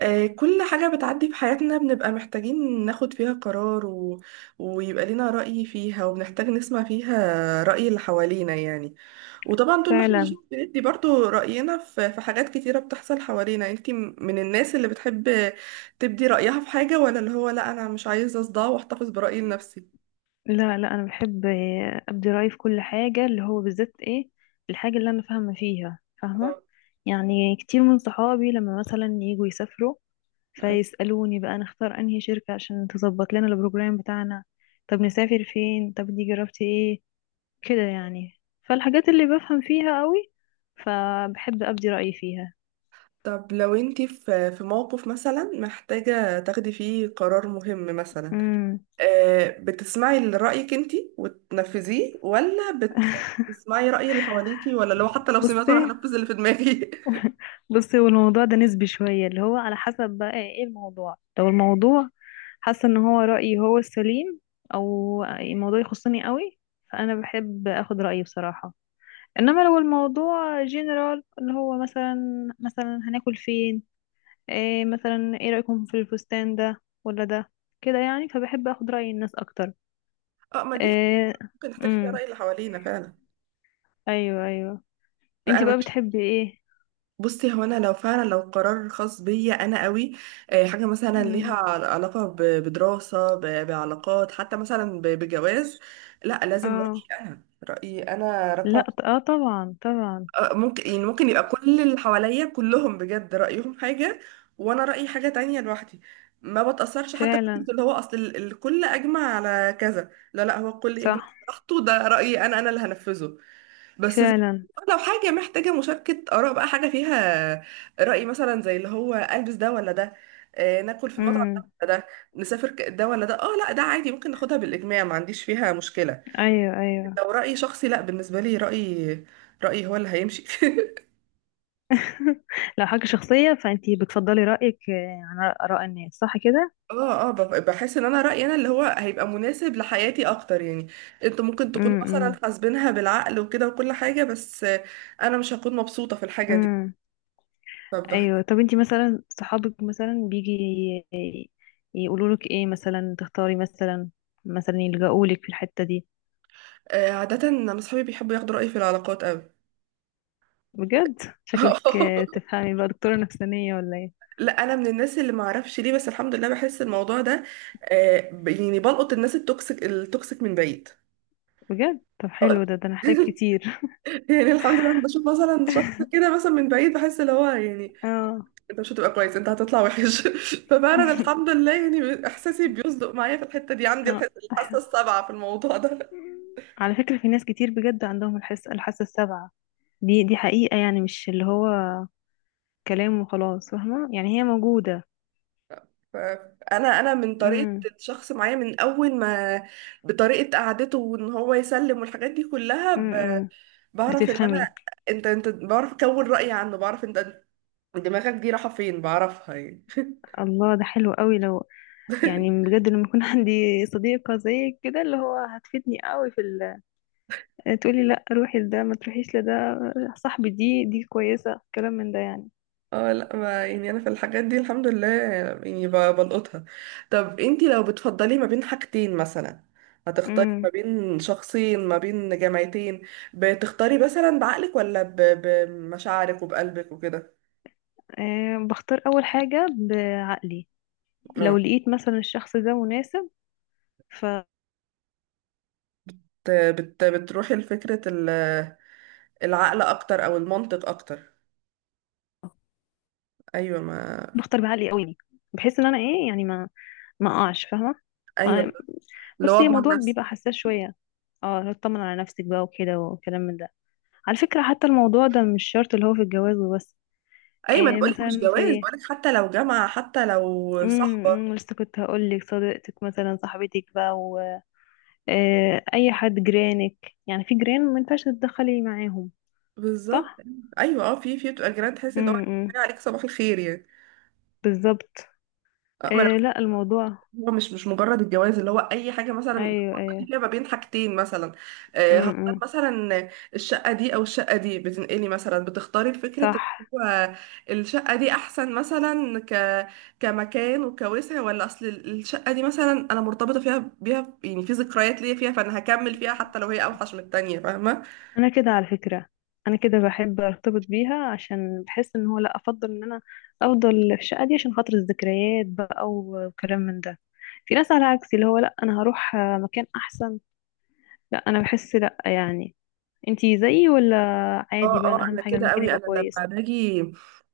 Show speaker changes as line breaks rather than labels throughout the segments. كل حاجة بتعدي في حياتنا بنبقى محتاجين ناخد فيها قرار ويبقى لنا رأي فيها وبنحتاج نسمع فيها رأي اللي حوالينا يعني. وطبعا طول ما احنا مش
فعلا.
بندي برضو رأينا في حاجات كتيرة بتحصل حوالينا، انتي من الناس اللي بتحب تبدي رأيها في حاجة، ولا اللي هو لا أنا مش عايزة أصدع وأحتفظ برأيي لنفسي؟
لا، لا، انا بحب ابدي رايي في كل حاجه، اللي هو بالذات ايه الحاجه اللي انا فاهمه فيها فاهمه.
اه.
يعني كتير من صحابي لما مثلا يجوا يسافروا، فيسالوني بقى نختار انهي شركه عشان تظبط لنا البروجرام بتاعنا، طب نسافر فين، طب دي جربتي ايه، كده يعني. فالحاجات اللي بفهم فيها قوي، فبحب ابدي رايي فيها.
طب لو انتي في موقف مثلا محتاجة تاخدي فيه قرار مهم مثلا،
امم.
بتسمعي لرأيك انتي وتنفذيه، ولا بتسمعي رأي اللي حواليكي، ولا لو حتى لو سمعته انا
بصي
هنفذ اللي في دماغي؟
بصي، والموضوع ده نسبي شويه، اللي هو على حسب بقى ايه الموضوع. لو الموضوع حاسه ان هو رايي هو السليم، او الموضوع يخصني قوي، فانا بحب اخد رايي بصراحه. انما لو الموضوع جنرال، اللي هو مثلا هناكل فين، إيه مثلا، ايه رايكم في الفستان ده ولا ده، كده يعني، فبحب اخد راي الناس اكتر.
اه، ما دي
إيه،
ممكن نحتاج فيها
امم،
رأي اللي حوالينا فعلا.
ايوه ايوه.
لا
انتي
انا
بقى
بك...
بتحبي ايه؟
بصي، هو انا لو فعلا لو قرار خاص بيا انا قوي، حاجة مثلا ليها
امم.
علاقة بدراسة، بعلاقات، حتى مثلا بجواز، لا لازم
اه،
رأيي انا. رأيي انا
لا،
رقم.
اه، طبعا طبعا.
ممكن يعني ممكن يبقى كل اللي حواليا كلهم بجد رأيهم حاجة، وانا رأيي حاجة تانية لوحدي. ما بتأثرش حتى
فعلا.
بفكرة اللي هو اصل الكل اجمع على كذا، لا لا هو الكل يجمع
صح.
براحته، ده رأيي انا انا اللي هنفذه. بس زي-
فعلا.
لو حاجة محتاجة مشاركة آراء بقى، حاجة فيها رأي، مثلا زي اللي هو ألبس ده ولا ده، ناكل في المطعم ده
امم.
ولا ده، نسافر ده ولا ده، اه لا ده عادي، ممكن ناخدها بالإجماع، ما عنديش فيها مشكلة.
ايوه ايوه.
لو رأي شخصي، لا بالنسبة لي رأيي، رأيي هو اللي هيمشي.
لو حاجة شخصية فأنتي بتفضلي رأيك عن آراء الناس، صح كده؟
اه اه، بحس ان انا رأيي انا اللي هو هيبقى مناسب لحياتي اكتر يعني. انتوا ممكن تكون مثلا
امم،
حاسبينها بالعقل وكده وكل حاجة، بس انا مش هكون مبسوطة في الحاجة دي.
امم.
فبح...
أيوة، طب أنتي مثلا صحابك مثلا بيجي يقولوا لك إيه، مثلا تختاري مثلا يلجأوا لك في الحتة دي؟
عادة انا اصحابي بيحبوا ياخدوا رأيي في العلاقات قوي.
بجد؟ شكلك تفهمي بقى دكتورة نفسانية ولا إيه؟
لا انا من الناس اللي ما اعرفش ليه، بس الحمد لله بحس الموضوع ده، يعني بلقط الناس التوكسيك التوكسيك من بعيد.
بجد؟ طب حلو ده أنا هحتاج كتير.
يعني الحمد لله، لما بشوف مثلا شخص كده مثلا من بعيد، بحس اللي هو يعني
اه.
انت مش هتبقى كويس، انت هتطلع وحش. ففعلا الحمد لله، يعني احساسي بيصدق معايا في الحته دي. عندي
اه،
الحاسه
أحلى.
السابعه في الموضوع ده.
على فكرة في ناس كتير بجد عندهم الحاسة السابعة، دي حقيقة يعني، مش اللي هو كلام وخلاص، فاهمة، يعني هي موجودة.
فانا من طريقه
امم،
الشخص معايا من اول ما، بطريقه قعدته وان هو يسلم والحاجات دي كلها
امم.
بعرف ان انا،
بتفهمي.
انت بعرف اكون رايي عنه، بعرف انت دماغك دي رايحه فين، بعرفها يعني.
الله، ده حلو قوي. لو يعني بجد لما يكون عندي صديقة زيك كده اللي هو هتفيدني قوي تقولي لا روحي لده ما تروحيش لده، صاحبي دي كويسة كلام من ده يعني.
اه لا، ما يعني انا في الحاجات دي الحمد لله يعني بلقطها. طب انتي لو بتفضلي ما بين حاجتين مثلا، هتختاري ما
امم.
بين شخصين، ما بين جامعتين، بتختاري مثلا بعقلك، ولا بمشاعرك وبقلبك وكده؟
أه، بختار أول حاجة بعقلي. لو
اه
لقيت مثلا الشخص ده مناسب، فبختار
بتروحي لفكرة العقل اكتر او المنطق اكتر. ايوه ما
بعقلي قوي، بحيث ان انا ايه يعني، ما اقعش فاهمة
ايوه،
ما.
اللي هو
بصي
اضمن
الموضوع
نفسي.
بيبقى حساس شوية، اه اطمن على نفسك بقى وكده وكلام من ده. على فكرة حتى الموضوع ده مش شرط اللي هو في الجواز وبس،
ايوه، ما انا
إيه
بقولك مش
مثلا
جواز،
في،
بقولك حتى لو جامعة، حتى لو صاحبة.
إمم، لسه كنت هقول لك صديقتك مثلا صاحبتك بقى و... إيه اي حد، جيرانك يعني، في جيران ما ينفعش تتدخلي معاهم.
بالظبط.
صح.
ايوه اه، في بتبقى جيران تحس ان هو
امم.
عليك صباح الخير يعني.
بالظبط.
ما أنا،
إيه، لا، الموضوع
هو مش مجرد الجواز، اللي هو اي حاجه مثلا
ايوه
بتفضلي
ايوه،
فيها ما بين حاجتين مثلا،
امم،
هختار
إمم،
مثلا الشقه دي او الشقه دي، بتنقلي مثلا بتختاري فكره
صح.
إن هو الشقه دي احسن مثلا، كمكان وكوسع، ولا اصل الشقه دي مثلا انا مرتبطه فيها بيها يعني، في ذكريات ليا فيها، فانا هكمل فيها حتى لو هي اوحش من التانيه، فاهمه؟
انا كده على فكرة، انا كده بحب ارتبط بيها، عشان بحس ان هو لا افضل ان انا افضل في الشقة دي عشان خاطر الذكريات بقى وكلام من ده. في ناس على عكسي اللي هو لا انا هروح مكان احسن، لا انا بحس لا يعني. انتي زيي ولا عادي
اه
بقى؟ أنا
اه،
اهم
انا
حاجة
كده
المكان
قوي.
يبقى
انا
كويس.
لما باجي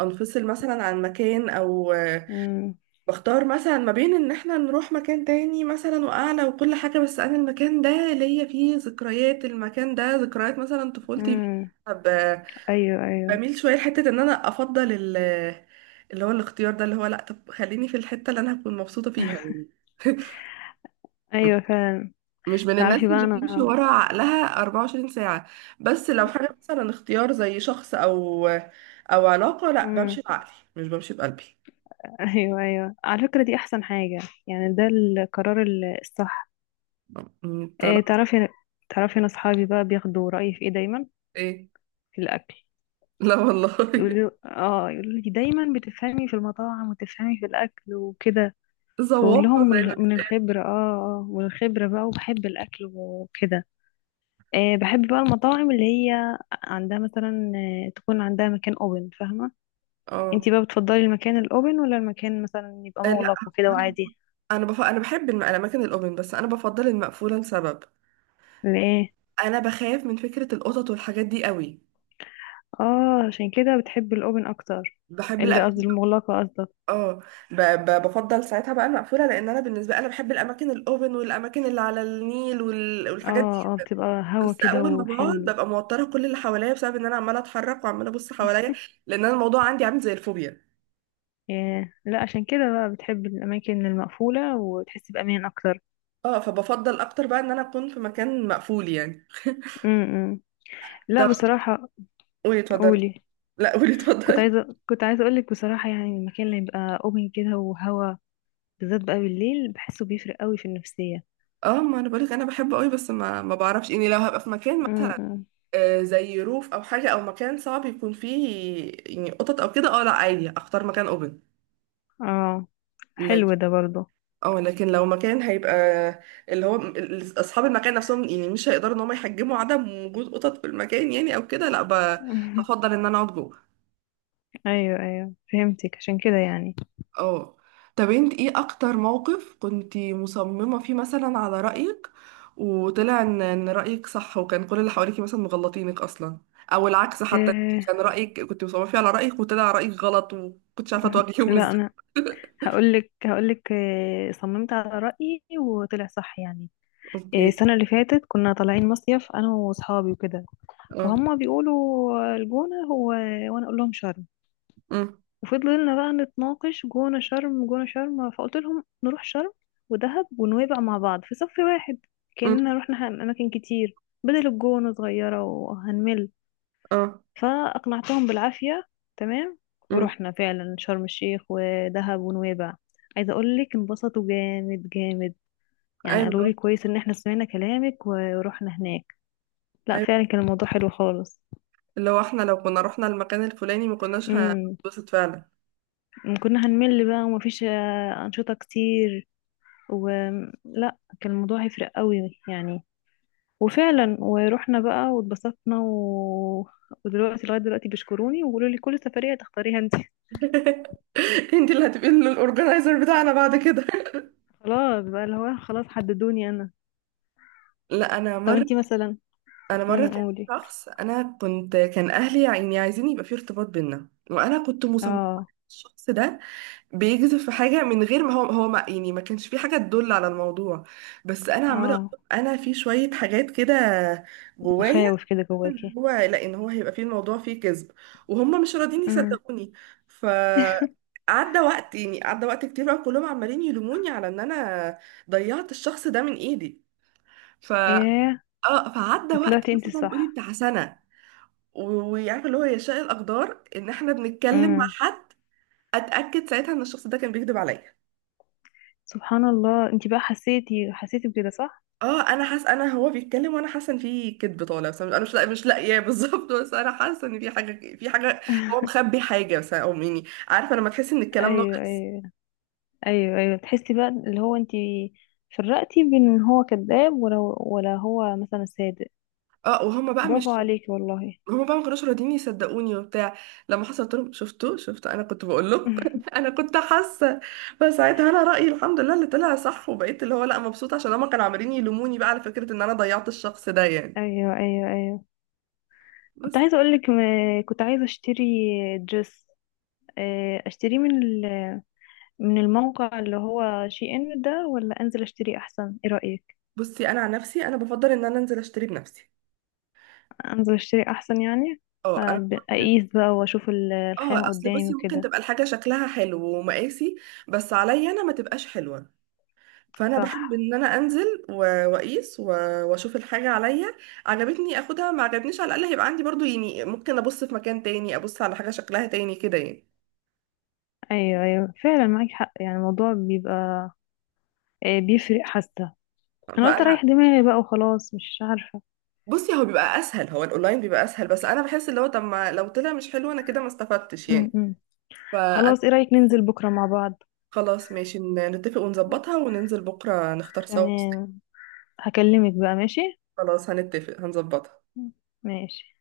انفصل مثلا عن مكان او
امم،
بختار مثلا ما بين ان احنا نروح مكان تاني مثلا واعلى وكل حاجة، بس انا المكان ده ليا فيه ذكريات، المكان ده ذكريات مثلا طفولتي فيه.
امم.
طب
ايوه، ايوه،
بميل شوية لحتة ان انا افضل اللي هو الاختيار ده، اللي هو لا طب خليني في الحتة اللي انا هكون مبسوطة فيها يعني.
ايوه. فعلا.
مش من الناس
تعرفي بقى
اللي بتمشي
انا،
ورا عقلها 24 ساعة، بس لو حاجة مثلا اختيار زي شخص او او علاقة، لا بمشي
امم،
بعقلي مش بمشي بقلبي.
ايوه ايوه، على فكرة دي احسن حاجة، يعني ده القرار الصح. إيه،
طلعت
تعرفي، انا اصحابي بقى بياخدوا رأيي في ايه دايما.
ايه.
في الاكل.
لا والله.
يقولوا اه يقولوا لي دايما بتفهمي في المطاعم وتفهمي في الاكل وكده. فاقول
ذواقة
لهم
زي ما
من
بيتقال.
الخبرة، اه. اه، من الخبرة بقى، وبحب الاكل وكده. إيه، بحب بقى المطاعم اللي هي عندها مثلا تكون عندها مكان اوبن، فاهمة؟ انتي
اه.
بقى بتفضلي المكان الاوبن ولا المكان مثلا يبقى
لا
مغلق وكده وعادي؟
انا انا بحب الاماكن الاوبن، بس انا بفضل المقفولة لسبب.
ليه؟
انا بخاف من فكرة القطط والحاجات دي قوي.
اه عشان كده بتحب الاوبن اكتر،
بحب
اللي قصدي
الاماكن.
المغلقة قصدك؟
اه بفضل ساعتها بقى المقفوله، لان انا بالنسبه انا بحب الاماكن الاوفن والاماكن اللي على النيل والحاجات دي،
اه. اه، بتبقى هوا
بس
كده
اول ما بقعد
وحلو.
ببقى موتره كل اللي حواليا بسبب ان انا عماله اتحرك وعماله ابص حواليا، لان انا الموضوع عندي عامل زي الفوبيا.
ياه، لا عشان كده بقى بتحب الأماكن المقفولة وتحس بأمان أكتر.
اه، فبفضل اكتر بقى ان انا اكون في مكان مقفول يعني.
امم. لا
طب
بصراحة،
قولي اتفضلي.
قولي.
لا قولي اتفضلي.
كنت عايزة أقولك بصراحة، يعني المكان اللي يبقى أوبن كده وهوا، بالذات بقى بالليل، بحسه بيفرق قوي في النفسية.
اه، ما انا بقولك انا بحبه قوي، بس ما بعرفش يعني، لو هبقى في مكان مثلا،
امم.
زي روف او حاجه او مكان صعب يكون فيه يعني قطط او كده، اه لا عادي اختار مكان اوبن.
اه، حلو ده برضه.
اه، لكن لو مكان هيبقى اللي هو اصحاب المكان نفسهم يعني مش هيقدروا ان هم يحجموا عدم وجود قطط في المكان يعني او كده، لا بفضل ان انا اقعد جوه.
أيوه أيوه، فهمتك عشان كده يعني.
اه. طب انت ايه اكتر موقف كنتي مصممة فيه مثلا على رأيك وطلع ان رأيك صح، وكان كل اللي حواليكي مثلا مغلطينك اصلا، او العكس حتى،
إيه.
كان رأيك كنت مصممة فيه على رأيك وطلع رأيك غلط، وكنتش عارفة تواجهيهم
لا
ازاي؟
أنا هقولك، إيه، صممت على رأيي وطلع صح يعني. إيه،
اوكي.
السنة اللي فاتت كنا طالعين مصيف أنا وصحابي وكده،
اه.
فهم بيقولوا الجونة هو وأنا أقول لهم شرم،
امم.
وفضلنا بقى نتناقش جونة شرم جونة شرم، فقلت لهم نروح شرم ودهب ونويبع مع بعض في صف واحد،
امم.
كأننا رحنا أماكن كتير، بدل الجونة صغيرة وهنمل.
اه.
فأقنعتهم بالعافية، تمام،
امم.
ورحنا فعلا شرم الشيخ ودهب ونويبع. عايزة أقول لك انبسطوا جامد جامد، يعني قالوا
ايوه.
لي كويس إن احنا سمعنا كلامك ورحنا هناك. لا
أيوه.
فعلا كان الموضوع حلو خالص.
اللي هو احنا لو كنا رحنا المكان الفلاني ما كناش
امم،
هنتبسط فعلا.
كنا هنمل بقى، ومفيش أنشطة كتير، ولا كان الموضوع هيفرق قوي يعني. وفعلا ورحنا بقى واتبسطنا و... ودلوقتي لغاية دلوقتي بيشكروني وبيقولوا لي كل سفرية تختاريها انت.
انت اللي هتبقي الاورجنايزر بتاعنا بعد كده.
خلاص بقى، اللي هو خلاص حددوني انا.
لا انا
طب
مره،
انتي مثلا. امم.
كان في
قولي.
شخص، انا كنت كان اهلي يعني عايزين يبقى في ارتباط بينا، وانا كنت مصممه
اه.
الشخص ده بيجذب في حاجه، من غير ما هو ما يعني ما كانش في حاجه تدل على الموضوع، بس انا عماله أقول
اه،
له انا في شويه حاجات كده جوايا،
مخاوف كده
إن
جواكي.
هو لا ان هو هيبقى فيه الموضوع فيه كذب، وهم مش راضيين
امم.
يصدقوني. ف عدى وقت يعني، عدى وقت كتير بقى كلهم عمالين يلوموني على ان انا ضيعت الشخص ده من ايدي. ف
ايه.
اه فعدى وقت
وطلعتي انت
مثلا قولي
صح.
بتاع سنه، و- وعارفه اللي هو يشاء الاقدار ان احنا بنتكلم مع
امم.
حد، اتاكد ساعتها ان الشخص ده كان بيكذب عليا.
سبحان الله، انت بقى حسيتي، بكده صح.
اه، انا حاسه انا هو بيتكلم وانا حاسه ان في كذب طالع، بس انا مش لاقياه. بالظبط، بس انا حاسه ان في حاجه هو مخبي حاجه بس، او يعني عارفه لما تحس ان الكلام
ايوه
ناقص.
ايوه، ايوه ايوه، تحسي بقى اللي هو انت فرقتي بين ان هو كذاب ولا هو مثلا صادق.
اه، وهما بقى
برافو
مش
عليكي والله.
هما بقى ما كانوش راضيين يصدقوني وبتاع. لما حصلت لهم، شفتوا انا كنت بقول لهم. انا كنت حاسه. فساعتها انا رايي الحمد لله اللي طلع صح، وبقيت اللي هو لا مبسوطه عشان هما كانوا عمالين يلوموني بقى على فكره ان انا ضيعت الشخص ده يعني.
ايوه ايوه ايوه. كنت
بس.
عايزه اقول لك كنت عايزه اشتري دريس، اشتريه من من الموقع اللي هو شي ان ده ولا انزل اشتري احسن، ايه رايك؟
بصي انا عن نفسي انا بفضل ان انا انزل اشتري بنفسي.
انزل اشتري احسن يعني،
اه انا
اقيس بقى واشوف
اه
الخامه
اصل
قدامي
بصي، ممكن
وكده.
تبقى الحاجه شكلها حلو ومقاسي، بس عليا انا ما تبقاش حلوه، فانا بحب
صح
ان انا انزل واقيس واشوف الحاجه عليا، عجبتني اخدها، ما عجبنيش على الاقل هيبقى عندي برضو يعني، ممكن ابص في مكان تاني ابص على حاجه شكلها تاني كده يعني.
ايوه ايوه، فعلا معاك حق، يعني الموضوع بيبقى بيفرق، حاسه انا قلت
فانا
اريح دماغي بقى وخلاص، مش عارفة.
بصي هو بيبقى اسهل، هو الاونلاين بيبقى اسهل. بس انا بحس اللي هو طب ما لو طلع مش حلو انا كده ما استفدتش
م
يعني.
-م.
فانا
خلاص، ايه رأيك ننزل بكرة مع بعض؟
خلاص ماشي، نتفق ونظبطها وننزل بكره نختار سوا فستان.
تمام، هكلمك بقى. ماشي.
خلاص هنتفق هنظبطها.
ماشي.